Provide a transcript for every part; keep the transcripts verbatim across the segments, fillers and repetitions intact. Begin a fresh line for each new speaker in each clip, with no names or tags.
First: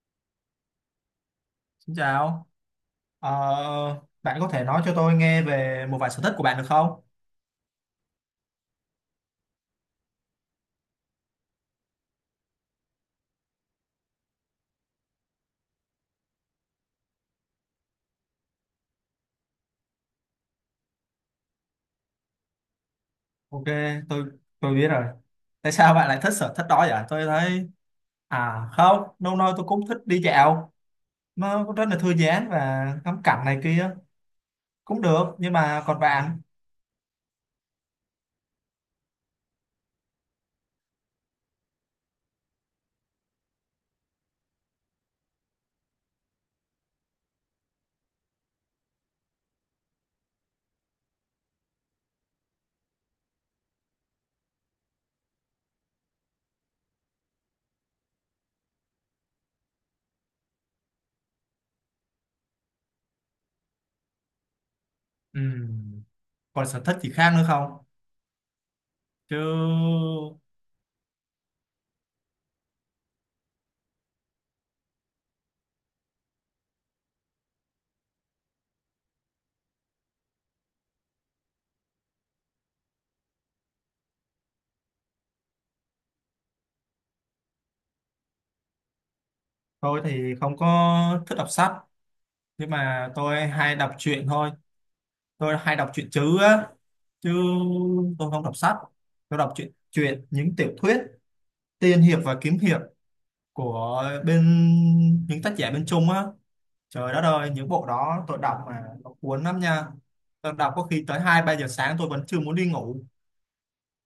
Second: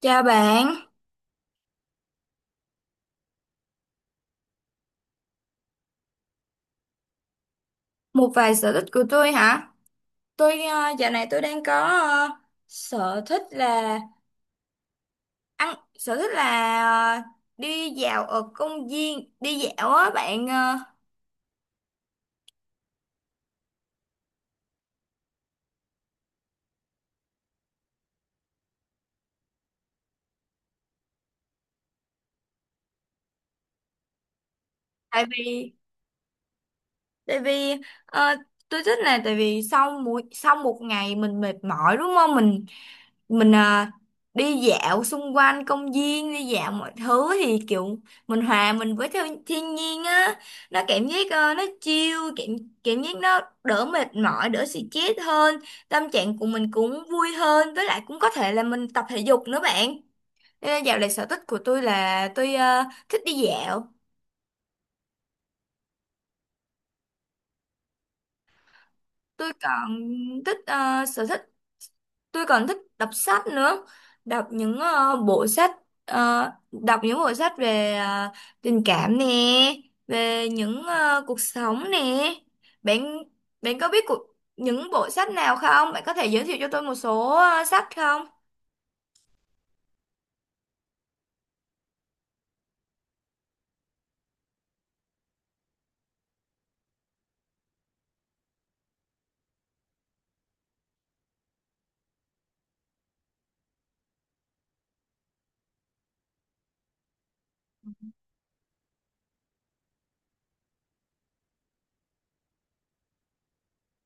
Chào bạn,
Xin chào. Ờ, Bạn có thể nói cho tôi nghe về một vài sở thích của bạn được không?
một vài sở thích của tôi hả? Tôi ờ, dạo này tôi đang có ờ, sở thích là ăn, sở thích là ờ, đi dạo ở công viên, đi dạo á bạn. ờ,
Ok, tôi tôi biết rồi. Tại sao bạn lại thích sở thích đó vậy? Tôi thấy À không, lâu nay tôi cũng thích đi dạo, nó cũng rất là thư giãn và ngắm cảnh này kia cũng
tại
được. Nhưng
vì,
mà còn bạn?
tại vì ờ, tôi thích là tại vì sau mỗi sau một ngày mình mệt mỏi đúng không? Mình mình à, đi dạo xung quanh công viên, đi dạo mọi thứ thì kiểu mình hòa mình với theo thiên nhiên á, nó cảm giác ờ, nó chill, cảm cảm giác nó đỡ mệt mỏi, đỡ stress hơn, tâm trạng của mình cũng vui hơn, với lại cũng có thể là mình tập thể dục nữa bạn. Nên là dạo này sở thích của tôi là tôi ờ, thích đi dạo.
Ừm, Còn sở thích gì khác nữa không? Chứ
Tôi còn thích ờ, sở thích tôi còn thích đọc sách nữa, đọc những ờ, bộ sách ờ, đọc những bộ sách về ờ, tình cảm nè, về những ờ, cuộc sống nè. Bạn bạn có biết cuộc, những bộ sách nào không, bạn có thể giới thiệu cho tôi một số ờ, sách không?
tôi thì không có thích đọc sách, nhưng mà tôi hay đọc truyện thôi. Tôi hay đọc truyện chứ á, chứ tôi không đọc sách, tôi đọc truyện truyện những tiểu thuyết tiên hiệp và kiếm hiệp của bên, những tác giả bên Trung á. Trời đất ơi, những bộ đó tôi đọc mà nó cuốn lắm nha. Tôi đọc có khi tới hai ba giờ sáng tôi vẫn chưa muốn đi ngủ.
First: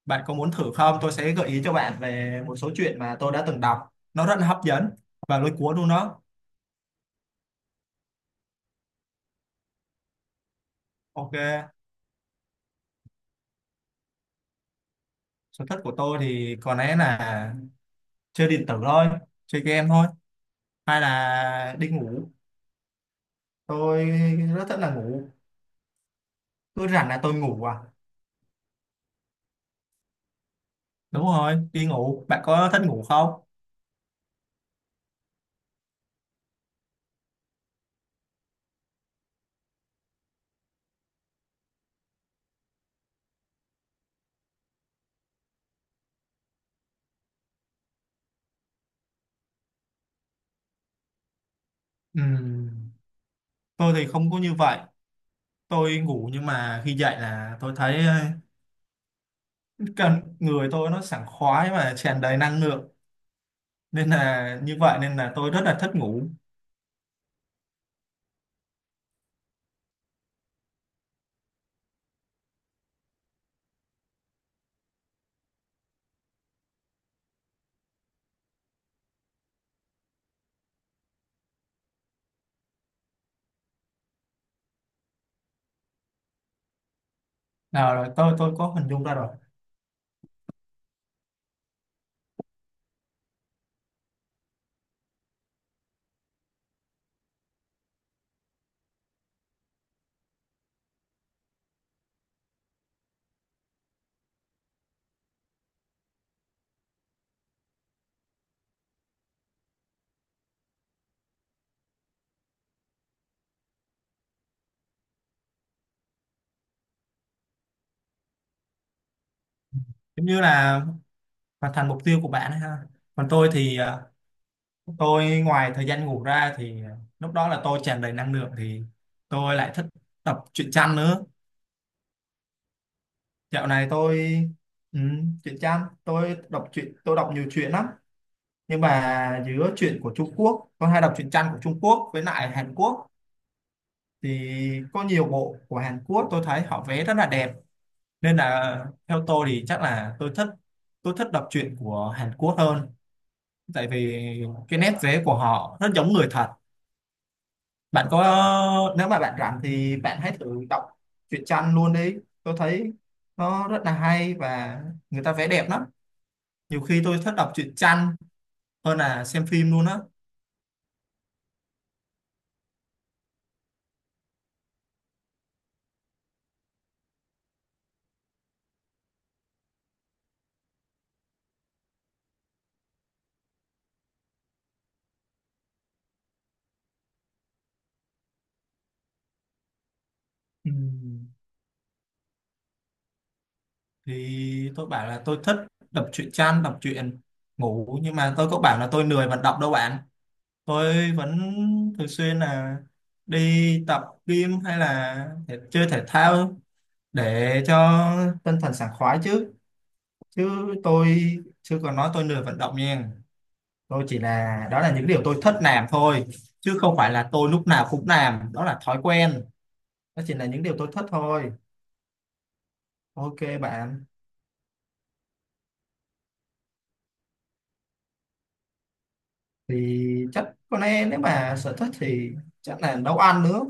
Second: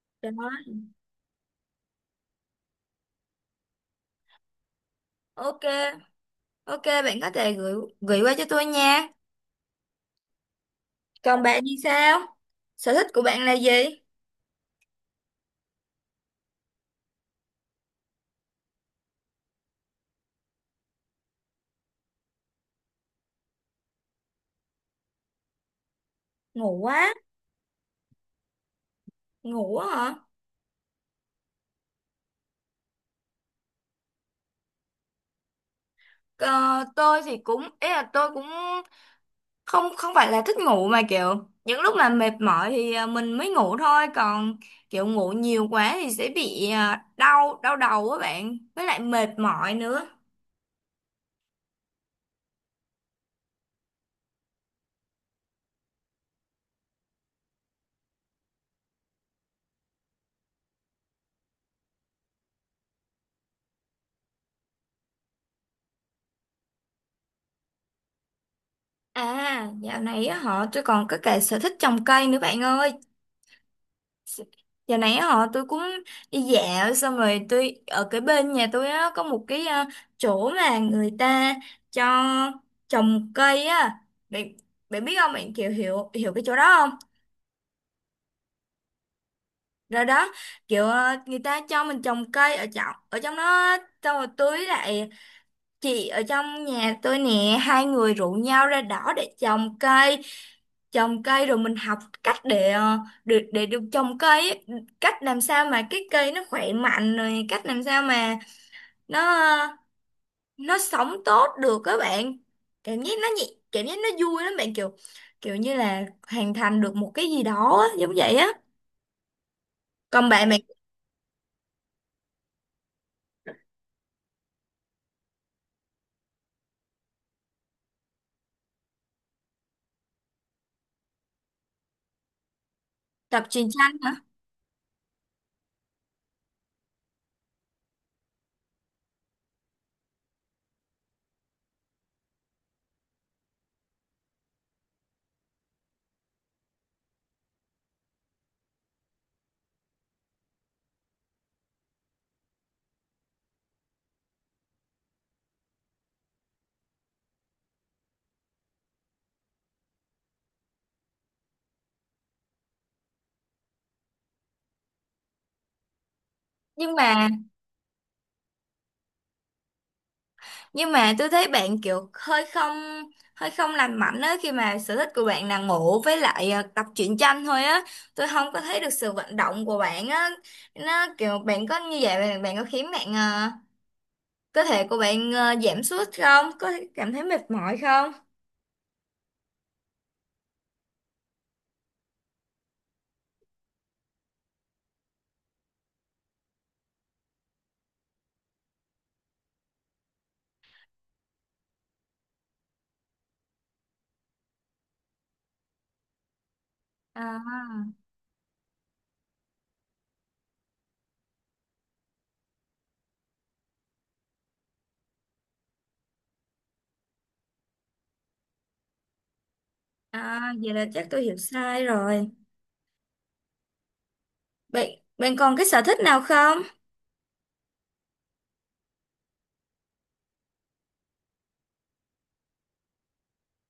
Bạn
Đó.
có muốn thử không? Tôi sẽ gợi ý cho bạn về một số chuyện mà tôi đã từng đọc, nó rất là hấp dẫn và lôi
Ok,
cuốn luôn đó.
ok, bạn có thể gửi gửi qua cho tôi nha.
Ok,
Còn bạn thì sao, sở thích của bạn là gì?
sở thích của tôi thì có lẽ là chơi điện tử thôi, chơi game thôi, hay là đi ngủ. Tôi rất thích là ngủ,
Ngủ
cứ rảnh
quá.
là tôi ngủ à.
Ngủ á hả?
Đúng rồi, đi ngủ. Bạn có thích ngủ không?
Ờ, tôi thì cũng, ý là tôi cũng không, không phải là thích ngủ, mà kiểu những lúc mà mệt mỏi thì à, mình mới ngủ thôi, còn kiểu ngủ nhiều quá thì sẽ bị à, đau, đau đầu á bạn, với lại mệt mỏi nữa.
Ừm, tôi thì không có như vậy. Tôi ngủ nhưng mà khi dậy là tôi thấy ờ, cần người tôi nó sảng khoái và tràn đầy năng lượng, nên là như vậy nên là tôi rất là thích ngủ.
À, dạo này á họ tôi còn có cả sở thích trồng cây nữa bạn ơi. Dạo này á họ tôi cũng đi dạo, xong rồi tôi ở cái bên nhà tôi á có một cái à, chỗ mà người ta cho trồng cây á bạn. Bạn biết không bạn, kiểu hiểu hiểu cái chỗ đó không?
Nào rồi, tôi tôi có hình dung ra rồi.
Rồi đó, kiểu ờ, người ta cho mình trồng cây ở trong ở trong đó, xong rồi tưới lại. Chị ở trong nhà tôi nè, hai người rủ nhau ra đó để trồng cây, trồng cây rồi mình học cách để ờ, để để được trồng cây ấy. Cách làm sao mà cái cây nó khỏe mạnh, rồi cách làm sao mà nó ờ, nó sống tốt được các bạn. Cảm giác nó nhẹ, cảm giác nó vui lắm bạn, kiểu kiểu như là hoàn thành được một cái gì đó á, giống vậy á.
Giống
Còn
như
bạn bạn.
là hoàn thành mục tiêu của bạn ấy ha. Còn tôi thì ờ, tôi ngoài thời gian ngủ ra thì lúc đó là tôi tràn đầy năng lượng thì tôi lại thích đọc truyện tranh nữa.
Tập
Dạo
truyền
này
tranh hả?
tôi ừ, truyện tranh, tôi đọc truyện, tôi đọc nhiều truyện lắm, nhưng mà giữa truyện của Trung Quốc, tôi hay đọc truyện tranh của Trung Quốc với lại Hàn Quốc thì có nhiều bộ của Hàn Quốc tôi thấy họ vẽ rất là đẹp, nên là theo tôi thì chắc là tôi thích tôi thích đọc truyện của Hàn Quốc hơn. Tại vì cái nét vẽ của họ rất giống người thật. Bạn có Nếu mà bạn rảnh thì bạn hãy thử đọc truyện tranh luôn đi. Tôi thấy nó rất là hay và người ta vẽ đẹp lắm, nhiều
Nhưng
khi tôi
mà,
thích đọc truyện tranh hơn là xem phim luôn á.
nhưng mà tôi thấy bạn kiểu hơi không, hơi không lành mạnh á, khi mà sở thích của bạn là ngủ với lại ờ, tập truyện tranh thôi á. Tôi không có thấy được sự vận động của bạn á. Nó kiểu bạn có như vậy bạn, bạn có khiến bạn ờ, cơ thể của bạn ờ, giảm sút không, có cảm thấy mệt mỏi không?
Ừm, thì tôi bảo là tôi thích đọc truyện tranh, đọc truyện, ngủ nhưng mà tôi có bảo là tôi lười vận động đâu bạn. Tôi vẫn thường xuyên là đi tập gym hay là thể- chơi thể thao để
à,
cho tinh thần sảng khoái chứ chứ tôi chưa còn nói tôi lười vận động nha. Tôi chỉ là đó là những điều tôi thích làm thôi, chứ không phải là tôi lúc nào cũng làm, đó là thói quen. Đó chỉ là
à
những
vậy
điều
là
tôi thích
chắc tôi hiểu
thôi.
sai rồi.
Ok bạn,
Bạn bạn còn cái sở thích nào không?
thì chắc có lẽ nếu mà sở thích thì chắc là nấu ăn nữa.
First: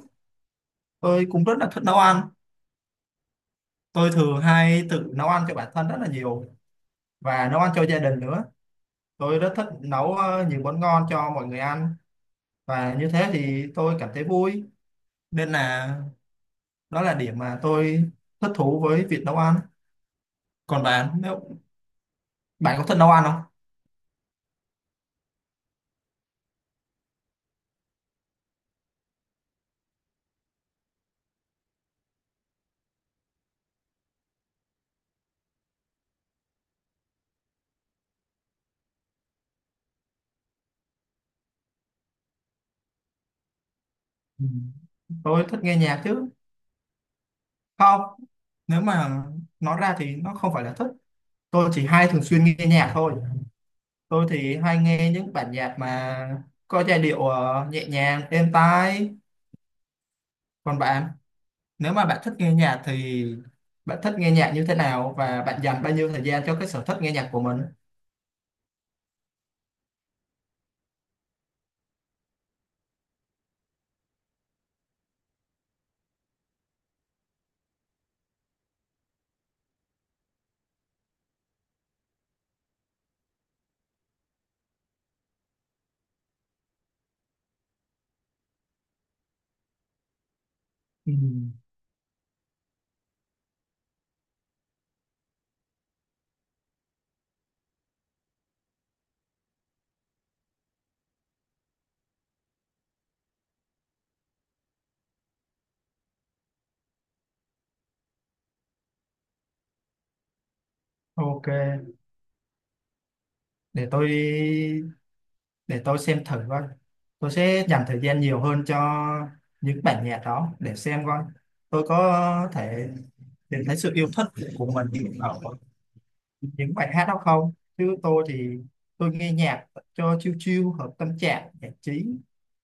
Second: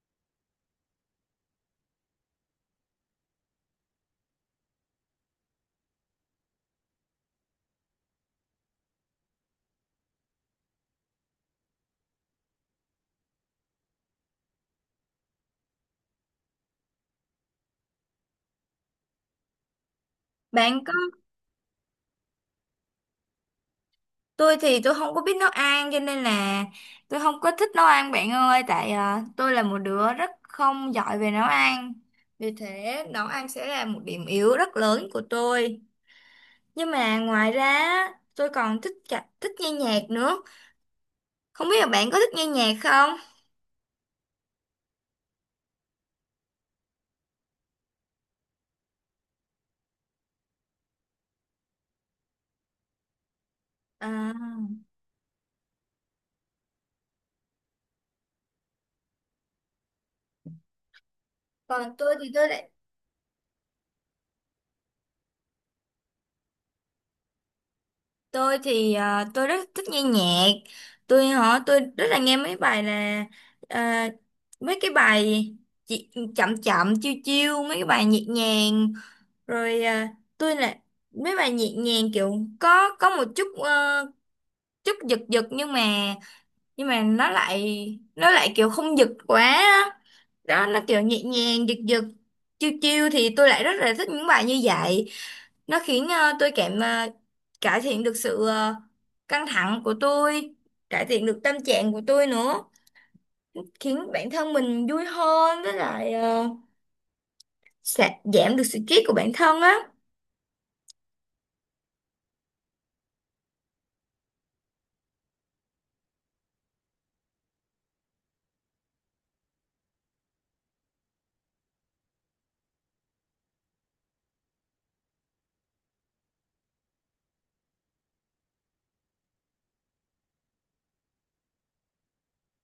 Tôi cũng rất là thích nấu ăn. Tôi thường hay tự nấu ăn cho bản thân rất là nhiều và nấu ăn cho gia đình nữa. Tôi rất thích nấu ờ, nhiều món ngon cho mọi người ăn và như thế thì tôi cảm thấy vui. Nên là đó là điểm mà tôi thích thú với việc nấu ăn. Còn
Bạn có
bạn, nếu bạn có thích nấu ăn không?
Tôi thì tôi không có biết nấu ăn, cho nên là tôi không có thích nấu ăn bạn ơi, tại à, tôi là một đứa rất không giỏi về nấu ăn. Vì thế nấu ăn sẽ là một điểm yếu rất lớn của tôi. Nhưng mà ngoài ra á, tôi còn thích cả, thích nghe nhạc nữa. Không biết là bạn có thích nghe nhạc không?
Ừ. Tôi thích nghe nhạc chứ. Không, nếu mà nói ra thì nó không phải là thích. Tôi chỉ hay thường xuyên nghe nhạc thôi. Tôi
à,
thì hay nghe những bản nhạc mà có giai điệu ờ, nhẹ nhàng êm tai. Còn bạn, nếu
Còn
mà
tôi
bạn
thì
thích
tôi
nghe
lại,
nhạc thì bạn thích nghe nhạc như thế nào và bạn dành bao nhiêu thời gian cho cái sở thích nghe nhạc của mình?
tôi thì à, tôi rất thích nghe nhạc. Tôi họ tôi rất là nghe mấy bài là à, mấy cái bài chị, chậm chậm chiêu chiêu, mấy cái bài nhẹ nhàng, rồi à, tôi là mấy bài nhẹ nhàng kiểu có có một chút ờ, chút giật giật, nhưng mà, nhưng mà nó lại, nó lại kiểu không giật quá. Đó là kiểu
Ừ.
nhẹ nhàng, giật giật chiêu chiêu thì tôi lại rất là thích những bài như vậy. Nó khiến ờ, tôi cảm ờ, cải thiện được sự ờ, căng thẳng của tôi, cải thiện được tâm trạng của tôi nữa, khiến bản thân mình vui hơn, với lại ờ, sẽ giảm được stress của bản thân á.
Ok, để tôi để tôi xem thử coi, tôi sẽ dành thời gian nhiều hơn cho những bản nhạc đó để xem coi tôi có thể tìm thấy sự yêu thích của mình ở những bài hát đó không. Chứ tôi thì tôi nghe nhạc cho chill chill hợp tâm trạng, giải trí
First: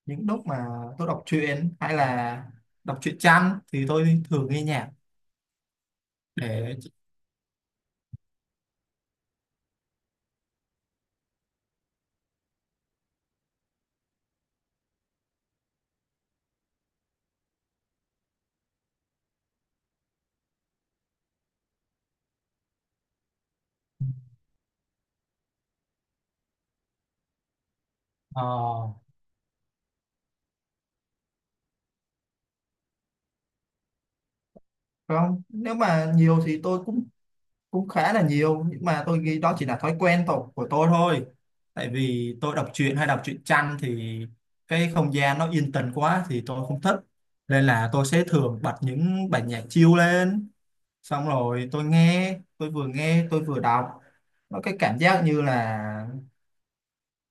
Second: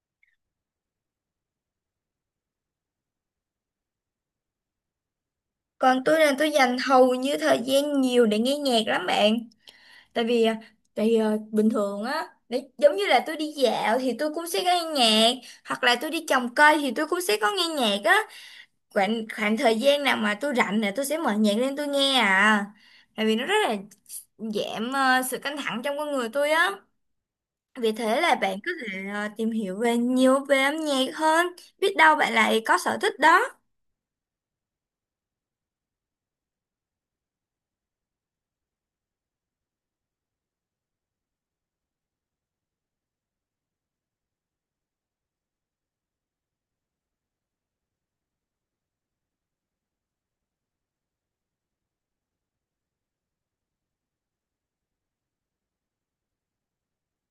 những lúc mà tôi đọc truyện hay là đọc truyện tranh thì tôi thường nghe nhạc
Còn tôi là tôi dành
để
hầu như thời gian nhiều để nghe nhạc lắm bạn. Tại vì ờ, tại vì, ờ, bình thường á, để giống như là tôi đi dạo thì tôi cũng sẽ nghe nhạc, hoặc là tôi đi trồng cây thì tôi cũng sẽ có nghe nhạc á. Khoảng khoảng thời gian nào mà tôi rảnh là tôi sẽ mở nhạc lên tôi nghe à. Tại vì nó rất là giảm ờ, sự căng thẳng trong con người tôi á. Vì thế là
ờ,
bạn có thể ờ, tìm hiểu về nhiều về âm nhạc hơn, biết đâu bạn lại có sở thích đó.
không. Nếu mà nhiều thì tôi cũng cũng khá là nhiều, nhưng mà tôi nghĩ đó chỉ là thói quen tổ, của tôi thôi. Tại vì tôi đọc truyện hay đọc truyện tranh thì cái không gian nó yên tĩnh quá thì tôi không thích, nên là tôi sẽ thường bật những bản nhạc chill lên, xong rồi tôi nghe, tôi vừa nghe tôi vừa đọc. Nó cái cảm giác như là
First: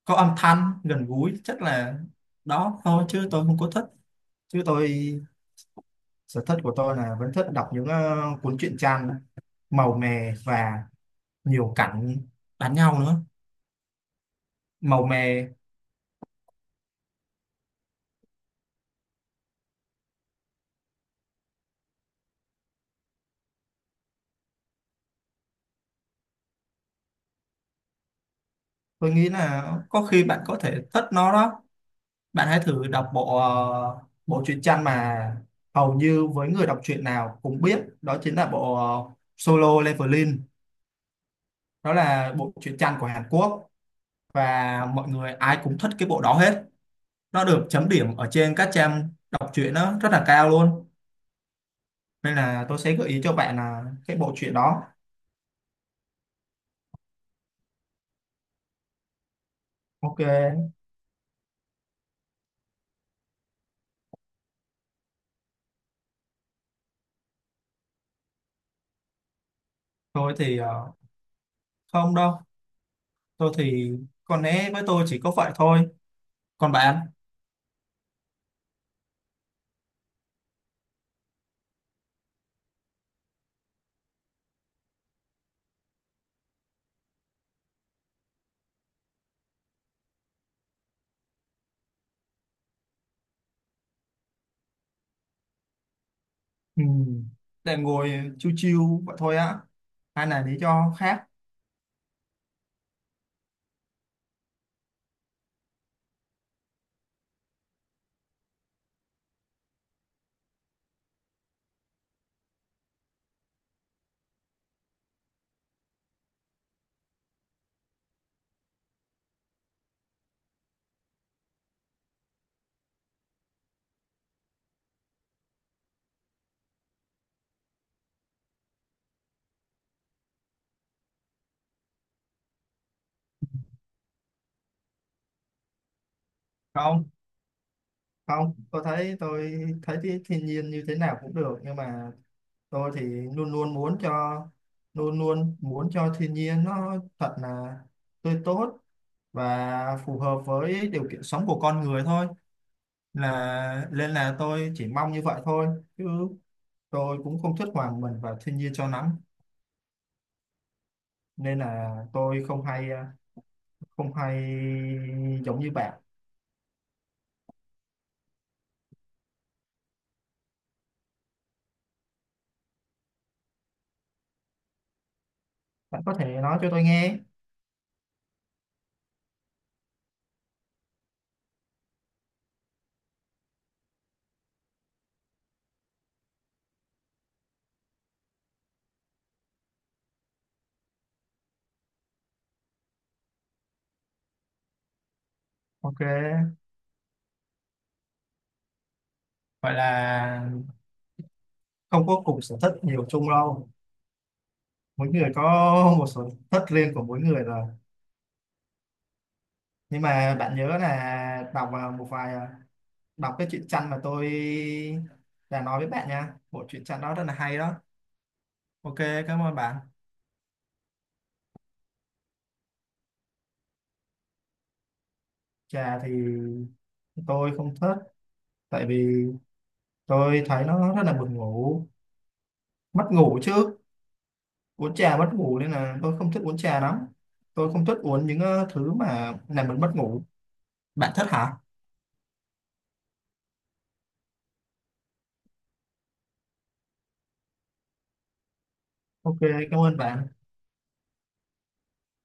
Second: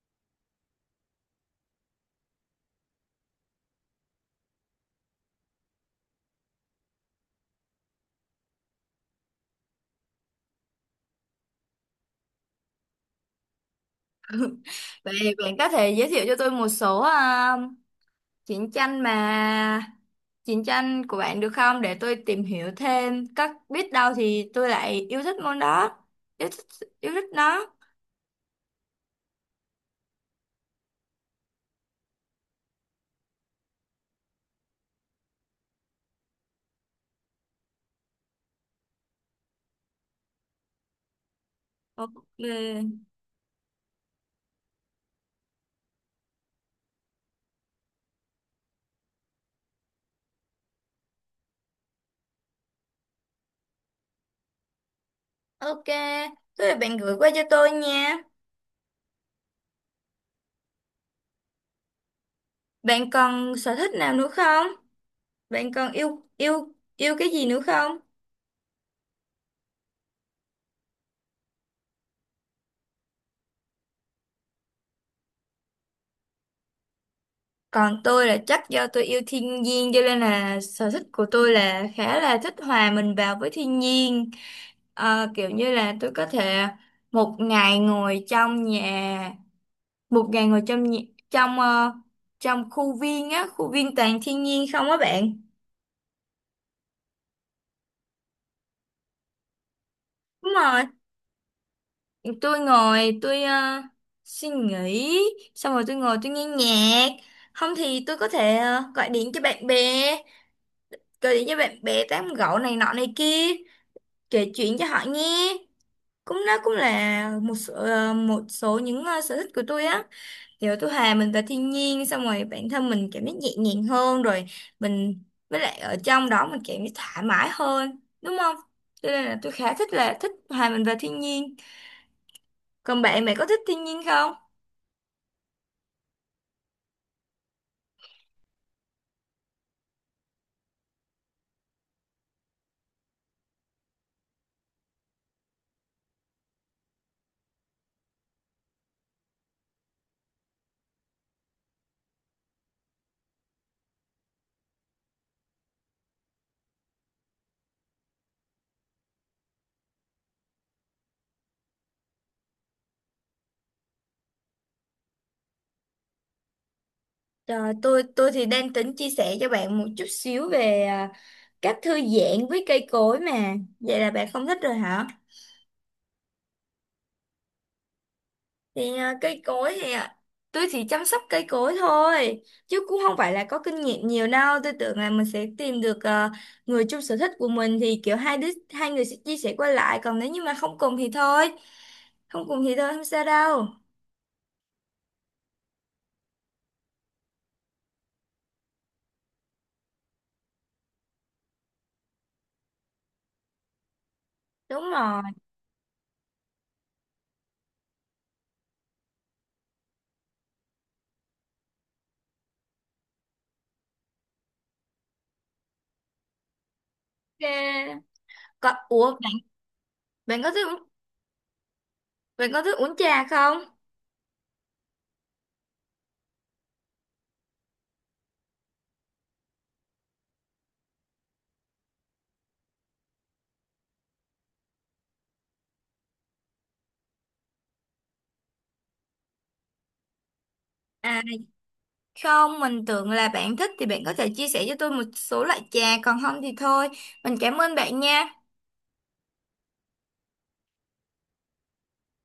có âm thanh gần gũi, chắc là đó thôi chứ tôi không có thích. Chứ tôi, sở thích của tôi là vẫn thích đọc những ờ, cuốn truyện tranh màu mè và nhiều cảnh đánh nhau nữa, màu
Vậy
mè.
bạn có thể giới thiệu cho tôi một số ờ, chiến tranh mà chiến tranh của bạn được không, để tôi tìm hiểu thêm các biết đâu thì tôi lại yêu thích môn đó, yêu thích yêu thích nó.
Tôi nghĩ là có khi bạn có thể thích nó đó. Bạn hãy thử đọc bộ ờ, bộ truyện tranh mà hầu như với người đọc truyện nào cũng biết, đó chính là bộ ờ, Solo Leveling. Nó
Ok.
là bộ truyện tranh của Hàn Quốc và mọi người ai cũng thích cái bộ đó hết, nó được chấm điểm ở trên các trang đọc truyện nó rất là cao luôn, nên là tôi sẽ gợi ý cho bạn là cái bộ truyện đó.
Ok, thế là bạn gửi qua cho tôi nha.
Ok,
Bạn còn sở thích nào nữa không? Bạn còn yêu yêu yêu cái gì nữa không?
tôi thì ờ, không đâu. Tôi thì có lẽ với tôi chỉ có vậy thôi. Còn bạn?
Còn tôi là chắc do tôi yêu thiên nhiên, cho nên là sở thích của tôi là khá là thích hòa mình vào với thiên nhiên. Ờ, kiểu như là tôi có thể một ngày ngồi trong nhà, một ngày ngồi trong nhà, trong ờ, trong khu viên á, khu viên toàn thiên nhiên không á bạn?
Ừ. Để ngồi chiêu chiêu vậy thôi á hay là
Đúng
lý
rồi.
do khác?
Tôi ngồi tôi ờ, suy nghĩ xong rồi tôi ngồi tôi nghe nhạc, không thì tôi có thể ờ, gọi điện cho bạn bè, gọi điện cho bạn bè tám gẫu này nọ này kia, kể chuyện cho họ nghe. Cũng nó cũng là một số, ờ, một số những ờ, sở thích của tôi á. Kiểu tôi hòa mình vào thiên nhiên, xong rồi bản thân mình cảm giác nhẹ nhàng hơn rồi mình, với lại ở trong đó mình cảm giác thoải mái hơn đúng không, cho nên là tôi khá thích là thích hòa mình vào thiên nhiên. Còn bạn bạn có thích thiên nhiên không?
Không, không, tôi thấy tôi thấy cái thiên nhiên như thế nào cũng được, nhưng mà tôi thì luôn luôn muốn cho luôn luôn muốn cho thiên nhiên nó thật là tươi tốt và phù hợp với điều kiện sống của con người thôi, là nên là tôi chỉ mong như vậy thôi. Chứ tôi cũng không thích hòa mình vào thiên nhiên cho lắm, nên là tôi không hay không hay giống như bạn.
Rồi, tôi tôi thì đang tính chia sẻ cho bạn một chút xíu về à, cách thư giãn với cây cối mà. Vậy là bạn không thích rồi hả?
Bạn có thể nói cho tôi nghe.
Thì à, cây cối thì à, tôi chỉ chăm sóc cây cối thôi, chứ cũng không phải là có kinh nghiệm nhiều đâu. Tôi tưởng là mình sẽ tìm được à, người chung sở thích của mình thì kiểu hai đứa hai người sẽ chia sẻ qua lại, còn nếu như mà không cùng thì thôi. Không cùng thì thôi, không sao đâu.
Ok, vậy là không có cùng sở thích nhiều chung đâu,
Đúng
mỗi
rồi.
người có một sở thích riêng của mỗi người rồi. Nhưng mà bạn nhớ là đọc vào một vài à, đọc cái truyện tranh mà tôi đã nói với bạn nha, bộ truyện tranh đó rất là hay đó.
Ok. Có,
Ok,
ủa bạn,
cảm ơn bạn.
bạn có thích uống- bạn có thích uống trà không?
Trà thì tôi không thích, tại vì tôi thấy nó rất là buồn ngủ mất ngủ chứ, uống trà mất ngủ, nên là tôi không thích uống trà lắm. Tôi không thích uống những ờ, thứ mà làm mình mất ngủ. Bạn
À,
thích hả?
không, mình tưởng là bạn thích thì bạn có thể chia sẻ cho tôi một số loại trà, còn không thì thôi. Mình cảm ơn bạn nha.
Ok, cảm ơn bạn.